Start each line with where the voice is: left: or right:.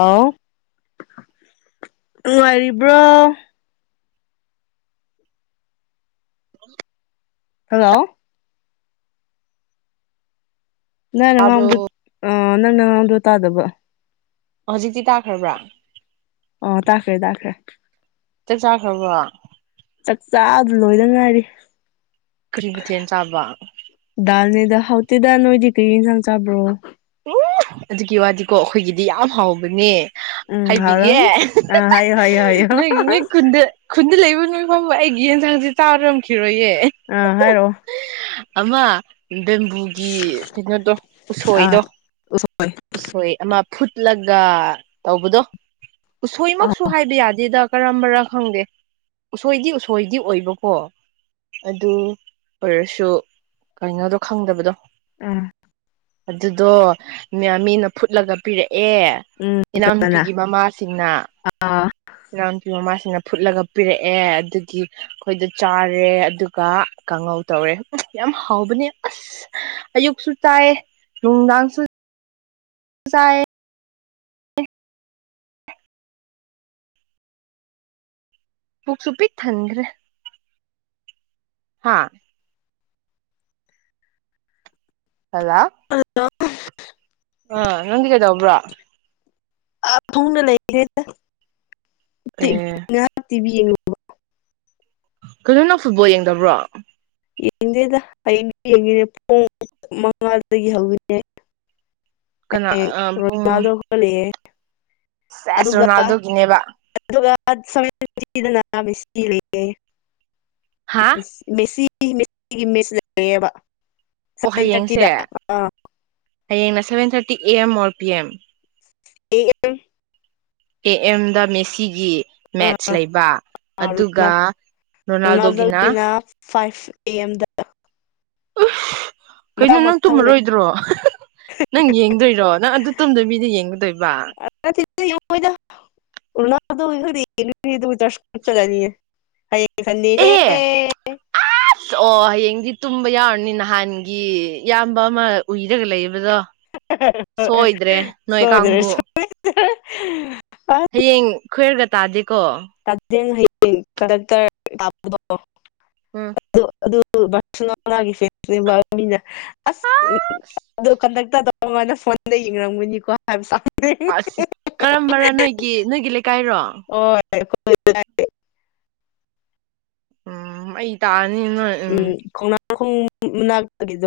left: ꯑꯥꯎ ꯅꯨꯡꯉꯥꯏꯔꯤꯕ꯭ꯔꯣ
right: [inaudible]
left: ꯍꯜꯂꯣ ꯅꯪꯅ ꯉꯥꯡꯗꯣ
right: ꯇꯥꯕ꯭ꯔꯣ
left: ꯑ ꯅꯪꯅ ꯑꯉꯥꯡꯗꯣ ꯇꯥꯗꯕ
right: ꯍꯧꯖꯤꯛꯇꯤ ꯇꯥꯈ꯭ꯔꯕ꯭ꯔꯥ
left: ꯑꯣ ꯇꯥꯈ꯭ꯔ ꯇꯥꯈ꯭ꯔ‌ꯦ
right: ꯆꯥꯛ ꯆꯥꯈ꯭ꯔꯕ‌ꯣ
left: ꯆꯥꯛ ꯆꯥꯥꯛ ꯂꯣꯏꯗ ꯉꯥꯏꯔꯤ
right: ꯀꯔꯤ ꯃꯊ‌ꯦꯟ ꯆꯥꯕ
left: ꯑꯗ ꯍꯥꯎꯇꯤꯗ ꯅꯣꯏꯗꯤ ꯀꯩ ꯏꯟꯁꯥꯡ ꯆꯥꯕ꯭ꯔꯣ
right: ꯎ ꯑꯗꯨꯒꯤ ꯋꯥꯗꯤꯀꯣ ꯑꯩꯈꯣꯏꯒꯤꯗꯤ ꯌꯥꯝ ꯍꯥꯎꯕꯅꯦ
left: ꯎꯝ
right: ꯍꯥꯏꯕꯤꯒꯦ
left: ꯍꯥꯎꯔꯝꯅꯤ ꯑꯥ ꯍꯥꯏꯌꯣ ꯍꯥꯏꯌꯣ ꯍꯥꯏꯌꯣ
right: ꯅꯣꯏꯒꯤ ꯅꯣꯏ ꯈꯨꯟꯗꯟ ꯑꯗꯨ ꯂꯩꯕ ꯅꯣꯏ ꯐꯕ ꯑꯩꯒꯤ ꯌꯦꯟꯁꯥꯡꯁꯤꯦ ꯇꯥꯔꯝꯈꯤꯔꯣꯏꯌꯦ
left: ꯑꯥ ꯍꯥꯏꯔꯣꯑꯣ
right: ꯑꯃ ꯕꯦꯝꯕꯨꯒꯤ ꯀꯩꯅꯣꯗꯣ
left: ꯑꯥ
right: ꯎꯁꯣꯏꯗꯣ
left: ꯎꯁꯣꯏ
right: ꯑꯁꯣꯏ ꯑꯃ ꯐꯨꯠꯂꯒ ꯇꯧꯕꯗꯣ
left: ꯎꯝ
right: ꯁꯣꯏꯃꯛꯁꯨ ꯍꯥꯏꯕ ꯌꯥꯗꯦꯗ ꯀꯔꯝꯕꯔ ꯈꯪꯗꯦ ꯎꯁꯣꯏꯗꯤ ꯎꯁꯣꯏꯗꯤ ꯑꯣꯏꯕꯀꯣ ꯑꯗꯨ ꯑꯣꯏꯔꯁꯨ ꯀꯩꯅꯣꯗꯣ ꯈꯪꯗꯕꯗꯣ
left: ꯑꯥ
right: ꯑꯗꯨꯗꯣ ꯃꯤꯅ ꯐꯨꯠꯂꯒ ꯄꯤꯔꯛꯑꯦ ꯑꯦ
left: ꯎꯝ ꯀꯅꯥ
right: ꯏꯅꯥꯎꯅꯨꯄꯤꯒꯤ ꯃꯃꯥꯁꯤꯡꯅ
left: ꯑꯥ
right: ꯏꯅꯥꯎ ꯅꯨꯨꯄꯤ ꯃꯃꯥꯁꯤꯡꯅ ꯐꯨꯠꯂꯒ ꯄꯤꯔꯛꯑꯦ ꯑꯗꯨꯒꯤ ꯑꯩꯈꯣꯏꯗ ꯆꯥꯔꯦ ꯑꯗꯨꯒ ꯀꯥꯡꯉꯧ ꯇꯧꯔꯦ ꯌꯥꯝ ꯍꯥꯎꯕꯅꯦ ꯑꯁ ꯑꯌꯨꯛꯁꯨ ꯆꯥꯏ ꯅꯨꯡꯗꯥꯡꯁꯨ ꯃꯁꯑ ꯎꯨꯛꯁꯨꯨꯄꯤꯤ ꯊꯗ꯭ꯔꯦ ꯍꯥꯥ ꯍꯗ
left: [unintelligible] [unintelligible]
right: ꯑ ꯅꯗꯨ ꯀꯩꯗꯕ꯭ꯔꯥ
left: ꯑ ꯇꯨꯡꯅ ꯂꯩꯔꯦ
right: ꯑꯦ
left: ꯇꯤꯕꯤ ꯌꯦꯉ
right: ꯀꯩꯅꯣꯅ ꯐꯨꯠꯕꯣꯜ ꯌꯦꯡꯗꯕ꯭ꯔꯣ
left: ꯌꯦꯡꯗꯦꯗ ꯍꯌꯦꯩꯅ ꯌꯦꯡꯉꯤꯅꯦ ꯄꯨꯡ ꯃꯉꯥꯗꯒꯤ ꯍꯧꯒꯅꯦ
right: ꯀꯅꯥ ꯄꯨꯡ
left: ꯔꯣꯖꯥꯗꯣ ꯈꯣ ꯂꯩ
right: ꯁꯦꯁ
left: ꯑꯗꯨꯒ
right: ꯔꯣꯅꯥꯜꯗꯣꯒꯤꯅꯦꯕ
left: ꯁꯅꯁꯤ
right: ꯍꯥ
left: ꯂꯩꯦꯦꯁꯤ ꯑꯩꯒꯤ ꯃꯤꯁ ꯂꯩ ꯂꯩꯕ
right: ꯑꯣ ꯍꯌꯦꯡꯁꯦ ꯍꯌꯦꯡꯅ seven thirty A M or P M
left: ꯌꯦ ꯀꯝ
right: ꯑꯦ ꯑꯦꯝꯗ ꯃꯦꯁꯤꯒꯤ ꯃꯦꯠꯁ ꯂꯩꯕ ꯑꯗꯨꯒ
left: ꯑꯦꯝ
right: ꯔꯣꯅꯥꯜꯗꯣꯒꯤꯅ
left: ꯐꯥꯏꯚ ꯑꯦ ꯑꯦꯝꯗ
right: ꯎ ꯀꯩꯅꯣ
left: ꯃꯊꯪ
right: ꯅꯪ
left: ꯃꯊꯪꯅꯦ
right: ꯇꯨꯝꯃꯔꯣꯏꯗ꯭ꯔꯣ ꯅꯪ ꯌꯦꯡꯗꯣꯏꯔꯣ ꯅꯪ ꯑꯗꯨ ꯇꯝꯗ ꯃꯤꯗ ꯌꯦꯡꯒꯗꯣꯏꯕ
left: ꯆ ꯆꯅꯤ ꯍꯥꯏꯌꯦ ꯁꯅꯤꯅꯦꯦ
right: ꯑꯦ ꯑꯁ ꯑꯣ ꯍꯌꯦꯡꯗꯤ ꯇꯨꯝꯕ ꯌꯥꯎꯔꯅꯤ ꯅꯍꯥꯟꯒꯤ ꯏꯌꯥꯝꯕ ꯑꯃ ꯎꯏꯔꯒ ꯂꯩꯌꯦꯕꯗꯣ
left: ꯁꯣꯗꯔꯦ
right: ꯀꯥꯡꯕꯨ
left: ꯁ
right: ꯍꯌꯦꯡ ꯈꯣꯏꯔꯒ ꯇꯥꯗꯤ
left: ꯀꯗꯛꯇ
right: ꯎꯝ
left: ꯑꯗꯨꯁꯅ ꯑꯁ ꯑꯗꯨ ꯀꯗꯛꯇ ꯃꯉꯥꯟꯗ ꯐꯣꯟꯗ ꯌꯦꯡꯔꯝꯒꯅꯤꯀꯣ ꯍꯥꯏꯕ ꯁꯥꯕꯅꯦ
right: ꯑꯁ ꯀꯔꯝꯕꯔ ꯅꯣꯏꯒꯤ ꯅꯣꯏꯒꯤ ꯂꯩꯀꯥꯏꯔꯣ
left: ꯦ
right: ꯎꯝ ꯑꯩ ꯇꯥꯛꯑꯅꯤ ꯅꯣꯏ ꯎꯝ
left: ꯈꯣꯡ ꯃꯅꯥꯒꯤꯗ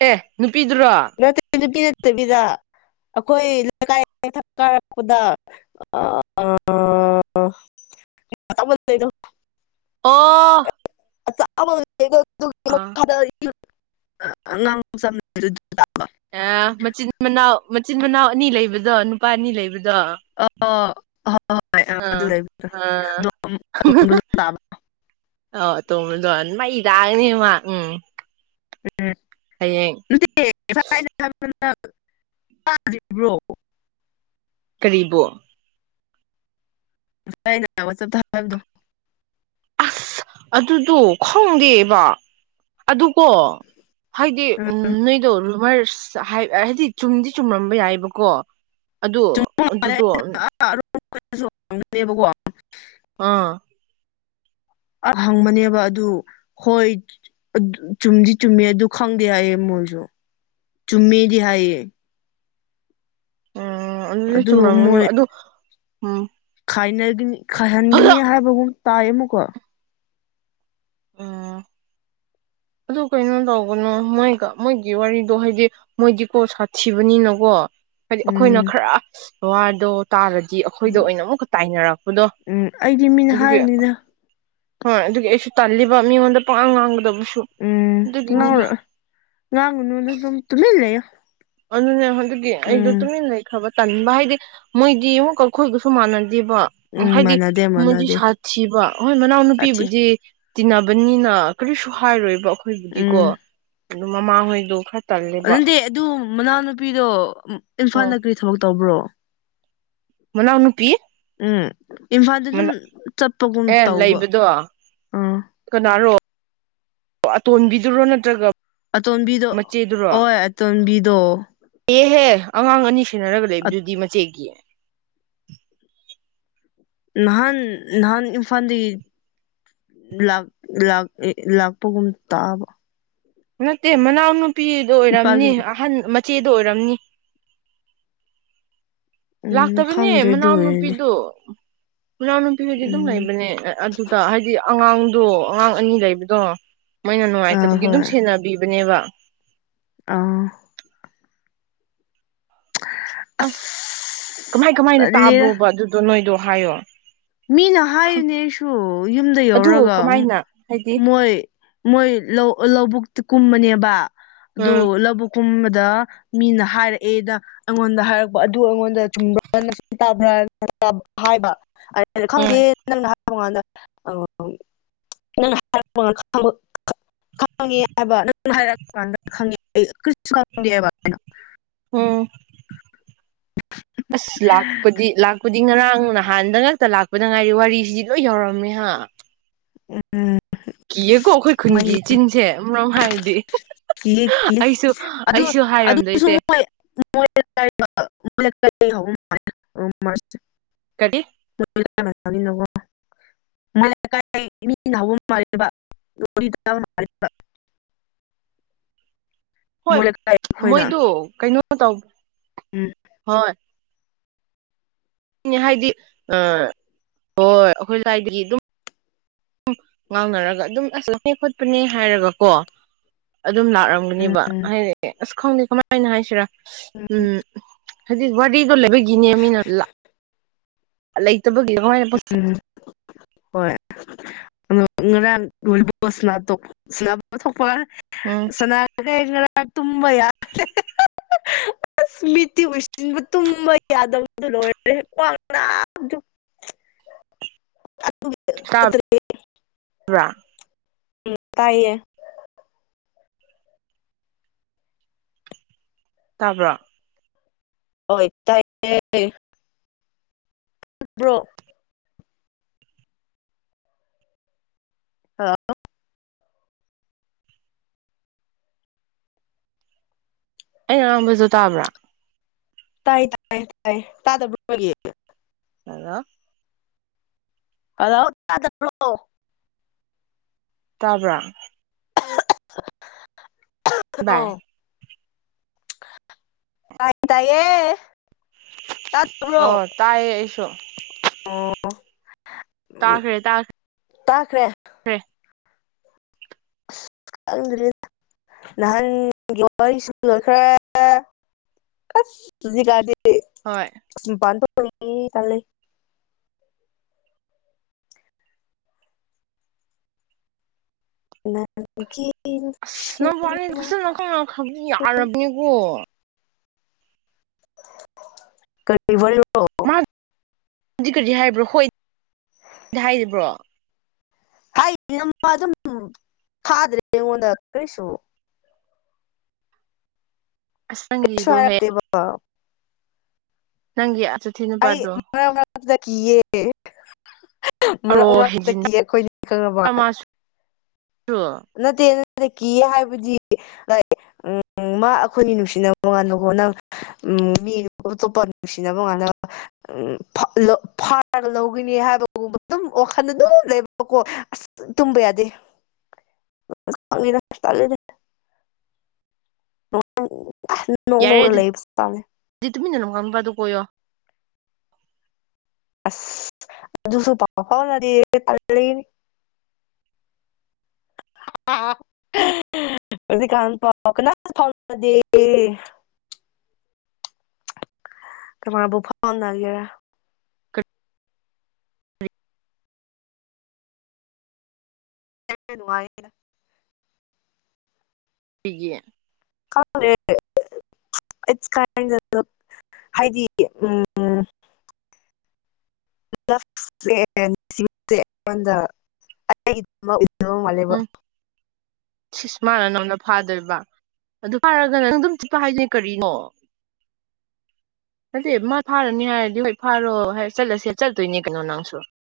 right: ꯑꯦ ꯅꯨꯄꯤꯗꯨꯔꯣ
left: ꯅꯅꯠꯇꯕꯤꯗꯥ ꯑꯩꯈꯣꯏ ꯂꯩꯀꯥꯏꯊꯛ ꯀꯥꯔꯛꯄꯗ ꯑꯗ
right: ꯑꯣ ꯑꯥ
left: ꯉ [unintelligible]
right: ꯑ ꯃꯆꯤꯟ ꯃꯅꯥꯎ ꯃꯆꯤꯟ ꯃꯅꯥꯎ ꯑꯅꯤ ꯂꯩꯕꯗꯣ ꯅꯨꯄꯥ ꯑꯅꯤ ꯂꯩꯕꯗꯣ
left: ꯑ ꯍ ꯍꯣꯏ ꯑꯗꯨ
right: ꯑꯥ
left: ꯂꯩ
right: ꯑꯥ
left: ꯑ
right: ꯑ ꯇꯣꯕꯗꯣ ꯃꯩ ꯇꯥꯛꯒꯅꯦ ꯃꯥ ꯎꯝ ꯍꯌꯦꯡ
left: ꯭ꯔꯤꯕ꯭ꯔꯣ [unintelligible]
right: ꯀꯔꯤꯕꯣ
left: ꯉꯁꯩꯅ ꯋꯥꯆꯞꯇ ꯍꯥꯏꯕꯗꯣ
right: ꯑꯁ ꯑꯗꯨꯗꯣ ꯈꯪꯗꯦꯕ ꯑꯗꯨꯀꯣ ꯍꯥꯏꯗꯤ
left: ꯎꯝ
right: ꯎ ꯅꯣꯏꯗꯣ ꯔꯨꯃꯔꯁ ꯍꯥꯏꯗꯤ ꯆꯨꯝꯗꯤ ꯆꯨꯝꯔꯝꯕ ꯌꯥꯏꯑꯕꯀꯣ ꯑꯗꯣ ꯑꯗꯨꯗꯣ
left: ꯣꯏꯁꯨꯗꯦꯕꯀꯣ [unintelligible]
right: ꯑꯥ
left: ꯑ ꯍꯪꯕꯅꯦꯕ ꯑꯗꯨ ꯍꯣꯏ ꯆꯨꯝꯗꯤ ꯆꯨꯝꯃꯦ ꯑꯗꯨ ꯈꯪꯗꯦ ꯍꯥꯏꯌꯦ ꯑꯃꯨꯛ ꯖ ꯆꯨꯝꯃꯤ ꯍꯥꯏꯏꯌꯦ
right: ꯎꯝ ꯑꯗꯨꯗ
left: ꯑꯗꯨ
right: ꯆꯨꯝꯔꯝꯒꯅꯦꯕ ꯑꯗꯨ ꯎꯝ
left: ꯅꯤ ꯈꯥꯏꯍꯟꯒꯅꯤ ꯍꯥꯏꯕꯒꯨꯝ ꯇꯥꯏꯌꯦ ꯑꯃꯨꯛꯀꯣ
right: ꯑꯥ ꯑꯗꯨ ꯀꯩꯅꯣ ꯇꯧꯕꯅꯣ ꯃꯣꯏꯒ ꯃꯣꯏꯒꯤ ꯋꯥꯔꯤꯗꯣ ꯍꯥꯏꯗꯤ ꯃꯣꯏꯗꯤꯀꯣ ꯁꯥꯊꯤꯕꯅꯤꯅꯀꯣ ꯍꯥꯏꯗꯤ ꯑꯩꯈꯣꯏꯅ
left: ꯎꯝ
right: ꯈꯔ ꯋꯥꯗꯣ ꯇꯥꯔꯗꯤ ꯑꯩꯈꯣꯏꯗ ꯑꯣꯏꯅ ꯑꯃꯨꯛꯀ ꯇꯥꯏꯅꯔꯛꯄꯗꯣ
left: ꯎꯝ ꯑꯩꯗꯤ ꯃꯤꯅ
right: ꯑꯗꯨꯒꯤ
left: ꯍꯥꯏꯕꯅꯤꯗ
right: ꯍꯣꯏ ꯑꯗꯨꯒꯤ ꯑꯩꯁꯨ ꯇꯜꯂꯤꯕ ꯃꯤꯉꯣꯟꯗ ꯄꯥꯛ ꯉꯥꯡꯒꯗꯕꯁꯨ
left: ꯎꯝ ꯉ
right: ꯑꯗꯨꯒꯤꯅꯤꯗ
left: ꯂꯥꯡꯒꯅꯅ ꯇꯃꯤꯂꯦ
right: ꯑꯗꯨꯅꯦ ꯑꯗꯨꯒꯤ ꯑꯩꯗꯣ ꯇꯨꯃꯤꯟ ꯂꯩꯈ꯭ꯔꯕ ꯇꯟꯕ ꯍꯥꯏꯗꯤ ꯃꯣꯏꯗꯤ ꯑꯃꯨꯛꯀ ꯑꯩꯈꯣꯏꯒꯁꯨ ꯃꯥꯟꯅꯗꯦ ꯕ
left: ꯎꯝ
right: ꯍꯥꯏꯗꯤ
left: ꯃꯥꯟꯅꯗꯦ
right: ꯃꯣꯏꯗꯤ
left: ꯃꯥꯟꯅꯗꯦ
right: ꯁꯥꯊꯤꯕ ꯍꯣꯏ
left: ꯁꯥꯊꯤ
right: ꯃꯅꯥꯎꯅꯨꯄꯤꯕꯨꯗꯤ ꯇꯤꯟꯅꯕꯅꯤꯅ ꯀꯔꯤꯁꯨ ꯍꯥꯏꯔꯣꯏꯕ ꯑꯩꯈꯣꯏꯕꯨꯗꯤꯀꯣ
left: ꯎꯝ
right: ꯑꯗꯨ ꯃꯃꯥꯍꯣꯏꯗꯣ ꯈꯔ ꯇꯜꯂꯦꯕ
left: ꯑꯗꯨꯗꯤ ꯑꯗꯨ ꯃꯅꯥꯎꯅꯨꯄꯤꯗꯣ ꯏꯝꯐꯥꯜꯗ ꯀꯔꯤ ꯊꯕꯛ ꯇꯧꯕ꯭ꯔꯣ
right: ꯃꯅꯥꯎ ꯅꯨ ꯄꯤ
left: ꯎꯝ ꯏꯝꯐꯥꯜꯗ ꯑꯗꯨꯝ ꯆꯠꯄꯒꯨꯝ
right: ꯑꯦ
left: ꯇꯧꯕ
right: ꯂꯩꯕꯗꯣ
left: ꯑꯥ
right: ꯀꯅꯥꯔꯣ ꯑꯇꯣꯟꯕꯤꯗꯔꯣ ꯅꯠꯇ꯭ꯔꯒ
left: ꯑꯇꯣꯝꯕꯤꯗꯣ
right: ꯃꯆꯦꯗꯨꯔꯣ
left: ꯍꯣꯏ ꯑꯇꯣꯝꯕꯤꯗꯣ
right: ꯑꯦꯍꯦ ꯑꯉꯥꯡ ꯑꯅꯤ ꯁꯦꯟꯅꯔꯒ ꯂꯩꯕꯗꯨꯗꯤ ꯃꯆꯦꯒꯤ
left: ꯅꯍꯥꯟ ꯅꯍꯥꯟ ꯏꯝꯐꯥꯜꯗꯒꯤ ꯂꯥꯛ ꯂꯥꯛ ꯂꯥꯛꯄꯒꯨꯝ ꯇꯥꯕ
right: ꯅꯠꯇꯦ ꯃꯅꯥꯎꯅꯨꯄꯤꯗ
left: ꯏꯄꯥꯒꯤ
right: ꯑꯣꯏꯔꯝꯅꯤ ꯑꯍꯟ ꯆꯦꯗ ꯑꯣꯏꯔꯝꯅꯤ
left: ꯎꯝ
right: ꯂꯥꯛꯇꯕ
left: ꯈꯪꯗ꯭ꯔꯦ ꯑꯗꯨ
right: ꯃꯅꯅꯥꯎꯅ
left: ꯑꯣꯏꯔꯗꯤ
right: ꯄꯤꯗꯣ ꯃꯅꯥꯎ ꯅꯨꯄꯤꯒꯗꯤ ꯑꯗꯨꯝ
left: ꯎꯝ
right: ꯂꯩꯕꯅꯦ ꯑꯗꯨꯗ ꯍꯥꯏꯗꯤ ꯑꯉꯥꯡꯗꯣ ꯑꯉꯥꯡ ꯑꯅꯤ ꯂꯩꯕꯗꯣ ꯃꯣꯏꯅ
left: ꯑꯥ
right: ꯅꯨꯡꯉꯥꯏꯇꯕꯒꯤ ꯑꯗꯨꯝ
left: ꯍꯣꯏ
right: ꯁꯦꯟꯅꯕꯤꯕꯅꯦꯕ
left: ꯑꯥ
right: ꯑꯁ ꯀꯃꯥꯏ
left: ꯑꯁ
right: ꯀꯃꯥꯏꯅ
left: ꯇꯜꯂꯤꯗ
right: ꯇꯥꯕ꯭ꯔꯣꯕ ꯑꯗꯨꯗꯣ ꯅꯣꯏꯗꯣ ꯍꯥꯏꯌꯣ
left: ꯃꯤꯅ ꯍꯥꯏꯌꯨꯅꯦ ꯑꯩꯁꯨ ꯌꯨꯝꯗ
right: ꯑꯗꯨ
left: ꯌꯧꯔꯒ ꯑꯃꯨꯛ
right: ꯀꯃꯥꯏꯅ ꯍꯥꯏꯗꯤ
left: ꯃꯣꯏ ꯃꯣꯏ ꯂꯧꯕꯨꯛꯇꯤ ꯀꯨꯝꯕꯅꯦ ꯑꯗꯨ
right: ꯎꯝ
left: ꯂꯧꯕꯨ ꯀꯨꯝ ꯑ ꯗ ꯃꯤꯅ ꯍꯥꯏꯔꯛꯑꯦꯗ ꯑꯩꯉꯣꯟꯗ ꯍꯥꯏꯔꯛꯄ ꯑꯗꯨ ꯑꯩꯉꯣꯟꯗ ꯆꯨꯝꯕ ꯇꯕ꯭ꯔ ꯍꯥꯏꯕ
right: ꯎꯝ
left: ꯈꯪꯗꯦ ꯅꯪꯅ ꯉ ꯅꯪ ꯈꯪꯉꯦ ꯍꯥꯏꯕ ꯅꯪ ꯍꯥꯏꯔꯛꯄ ꯀꯥꯟꯗ ꯈꯪꯉꯦ ꯑꯩ ꯀꯔꯤꯁꯨ ꯈꯪꯗꯦꯕꯩꯅ
right: ꯑꯣ
left: [inaudible]
right: ꯑꯁ ꯂꯥꯛꯄꯗꯤ ꯂꯥꯛꯄꯗꯤ ꯉꯔꯥꯡ ꯅꯍꯥꯟꯗ ꯉꯛꯇ ꯂꯥꯛꯄꯗ ꯉꯥꯏꯔꯤ ꯋꯥꯔꯤꯁꯤꯗꯤ ꯂꯣꯏ ꯌꯥꯧꯔꯝꯃꯦꯍ ꯑ
left: ꯎꯝ
right: ꯀꯤꯌꯦꯀꯣ ꯑꯩꯈꯣꯏ
left: ꯃꯩ
right: ꯈꯨꯟꯒꯤ ꯆꯤꯟꯁꯦ ꯃꯔꯝ ꯍꯥꯏꯔꯗꯤ
left: ꯀ ꯀ
right: ꯑꯩꯁꯨ
left: ꯑꯗꯨ
right: ꯑꯩꯁꯨ
left: ꯑꯗꯨ [inaudible]
right: ꯍꯥꯏꯔꯝꯗꯣꯏꯁꯦ ꯀꯔꯤ
left: ꯅꯤꯣ ꯃ ꯀ ꯔꯤꯕ
right: ꯍꯣꯏ ꯃꯣꯏꯗꯨ ꯀꯩꯅꯣ ꯇꯧꯕ
left: ꯎꯝ
right: ꯍꯣꯏ ꯅꯦ ꯍꯥꯏꯗꯤ ꯍꯣꯏ ꯑꯩꯈꯣꯏ ꯂꯥꯏꯗꯒꯤ ꯑꯗꯨꯝ ꯉꯥꯡꯅꯔꯒ ꯑꯗꯨꯝ ꯑꯁ ꯆꯦ ꯈꯣꯠꯄꯅꯦ ꯍꯥꯏꯔꯒꯀꯣ ꯑꯗꯨꯝ
left: ꯎꯝ
right: ꯂꯥꯛꯔꯝꯒꯅꯦꯕ ꯍꯥꯏꯗꯤ ꯑꯁ ꯈꯪꯗꯦ ꯀꯃꯥꯏꯅ ꯍꯥꯏꯁꯤꯔꯥ
left: ꯎ
right: ꯎꯝ ꯍꯥꯏꯗꯤ ꯋꯥꯔꯤꯗꯣ ꯂꯩꯕꯒꯤꯅꯦ ꯃꯤꯅ ꯂ ꯂꯩꯇꯕꯒꯉꯣꯏꯅ
left: ꯎꯝ ꯍꯣꯏ ꯉꯔꯥ ꯊꯄ
right: ꯎꯝ
left: ꯁꯅꯥꯇ ꯀ ꯏ ꯇꯨꯝꯕ ꯌꯥ ꯑꯁ ꯃꯤꯠꯇꯤ ꯎꯁꯤꯟꯕ ꯇꯨꯝꯕ ꯌꯥꯗꯕꯗꯨ ꯂꯣꯏꯔꯦ꯭ꯋꯥꯡꯅꯥ [unintelligible]
right: ꯋꯥ
left: ꯎꯝ ꯇꯥꯏꯌꯦ
right: ꯇꯥꯕ꯭ꯔꯣ
left: ꯍꯣꯏ ꯇꯥꯏ ꯭ꯔꯣ ꯑ
right: ꯑꯩ ꯑꯥꯡꯕꯁꯨ ꯇꯥꯕ꯭ꯔꯥ
left: ꯇꯥꯏ ꯇꯥꯏ ꯇꯥꯏ ꯇꯥꯗꯕ꯭ꯔ ꯑꯣꯏ
right: ꯑꯂꯣ
left: ꯍꯥꯎ꯭ꯔꯣ
right: ꯇꯥꯕ꯭ꯔ ꯚꯥꯏ
left: ꯑ ꯇ ꯇꯥꯏꯌꯦ
right: ꯑ
left: ꯇꯥꯗꯕ꯭ꯔꯣ
right: ꯇꯥꯏꯌꯦ ꯑꯦꯁꯣ
left: ꯎꯝ
right: ꯇꯥꯈ꯭ꯔꯦ
left: ꯇꯥꯈ꯭ꯔꯦ
right: ꯇꯥꯈ꯭ꯔꯦꯈ꯭ꯔꯦ
left: ꯀ ꯅꯍꯥꯟꯒꯤ ꯋꯥꯔꯤꯁꯨ ꯂꯣꯏꯈ꯭ꯔꯦ ꯑꯁꯖꯤ
right: ꯍꯣꯏ
left: ꯀꯂ [unintelligible]
right: ꯑꯁ ꯅ ꯋꯥꯠꯂꯤ
left: ꯅꯨꯡꯁꯤꯕ
right: ꯐꯖꯅꯈꯪꯅꯈ꯭ꯔꯕꯗꯤ ꯌꯥꯔꯕꯅꯤꯀꯣ
left: ꯀꯔꯤ ꯋꯥ
right: ꯍꯥꯏ꯭ꯔꯣ ꯍꯣꯏ ꯍꯥꯏꯔꯤꯕ꯭ꯔꯣ
left: ꯍꯥꯏ ꯅꯃ ꯑꯗꯨꯝ ꯊꯥꯗ꯭ꯔꯦ ꯑꯩꯉꯣꯟꯗ ꯀꯩꯁꯨ [unintelligible]
right: ꯑꯁ
left: ꯁ
right: ꯅꯪꯒꯤꯗꯣ
left: ꯍꯥꯏꯕ
right: ꯅꯪꯌꯥ
left: ꯑꯩ ꯃꯅ ꯃꯗ ꯀ ꯌꯦ ꯃꯔꯛ
right: ꯑꯔꯣ
left: ꯃꯔꯛꯇꯒꯤ
right: ꯍꯦꯟꯖꯤꯟꯅ
left: ꯑꯩꯈꯣꯏꯅꯤ ꯈꯪꯕ
right: ꯃꯥꯁꯨ
left: ꯅꯠꯇꯦ ꯗ ꯀꯤ ꯍꯥꯏꯕꯗꯤ ꯂ ꯎ ꯃꯥ ꯑꯩꯈꯣꯏꯒꯤ ꯅꯨꯡꯁꯤꯅꯕ ꯉꯟꯅꯅꯕ ꯍꯣꯠꯅꯕ ꯎꯝ ꯃꯤ ꯇꯣꯄ ꯅꯨꯡꯁꯤꯅꯕꯣꯉꯅ ꯎ ꯐꯥꯔꯒ ꯂꯧꯒꯅꯤ ꯍꯥꯏꯕꯒꯨꯝꯕ ꯑꯗꯨꯝ ꯋꯥꯈꯜ ꯑꯗꯨꯝ ꯂꯩꯕꯀꯣ ꯑꯁ ꯇꯨꯝꯕ ꯌꯥꯗꯦ ꯅꯧꯔ ꯂꯩꯕꯇꯥꯦ
right: ꯇꯃꯤ ꯅꯅ ꯀ ꯑꯃ ꯀ ꯑꯗꯨꯣ ꯀꯔ
left: ꯑꯁ ꯑꯗꯨ ꯑꯗꯨꯁꯨ ꯄꯥꯎꯗꯤ ꯇ ꯑꯥ ꯍꯧꯖꯤ ꯀꯥꯟ ꯄꯥꯎ ꯀꯅꯥ ꯐꯥꯎ ꯀꯔ ꯕꯨꯐꯥꯒꯦꯔ ꯌꯦꯅ
right: ꯁꯤꯒ
left: ꯀ ꯏ ꯀꯥꯏ ꯍꯥꯏꯩꯗꯤ ꯎꯝ ꯦ ꯃꯣꯡ ꯃꯂꯤꯕ
right: ꯁꯁꯃꯥꯅ ꯅꯪꯅ ꯐꯥꯗꯣꯏꯔꯤꯕ ꯑꯗꯨ ꯐꯔꯒꯅ ꯅꯪ ꯑꯗꯨꯝ ꯆꯤꯠꯄ ꯍꯥꯏꯁꯅꯦ ꯀꯔꯤꯅꯣ ꯑꯗꯨꯗꯤ ꯃꯥ ꯐꯥꯔꯅꯤ ꯍꯥꯏꯔꯗꯤ ꯍꯣꯏ ꯐꯥꯔꯣ ꯆꯠꯂꯁꯦ ꯆꯠꯇꯣꯏꯅꯦ ꯀꯩꯅꯣ ꯅꯪꯁꯨ
left: ꯑ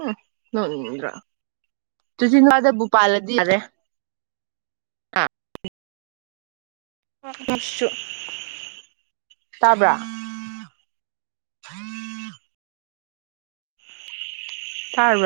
right: ꯎ ꯅ꯭ꯔ ꯇ ꯂꯗ ꯚꯣꯄꯜꯗꯤ ꯌꯥꯔꯦ
left: ꯑ
right: ꯁ ꯇꯥꯕ꯭ꯔꯥ ꯑꯝ ꯇꯥꯔꯕ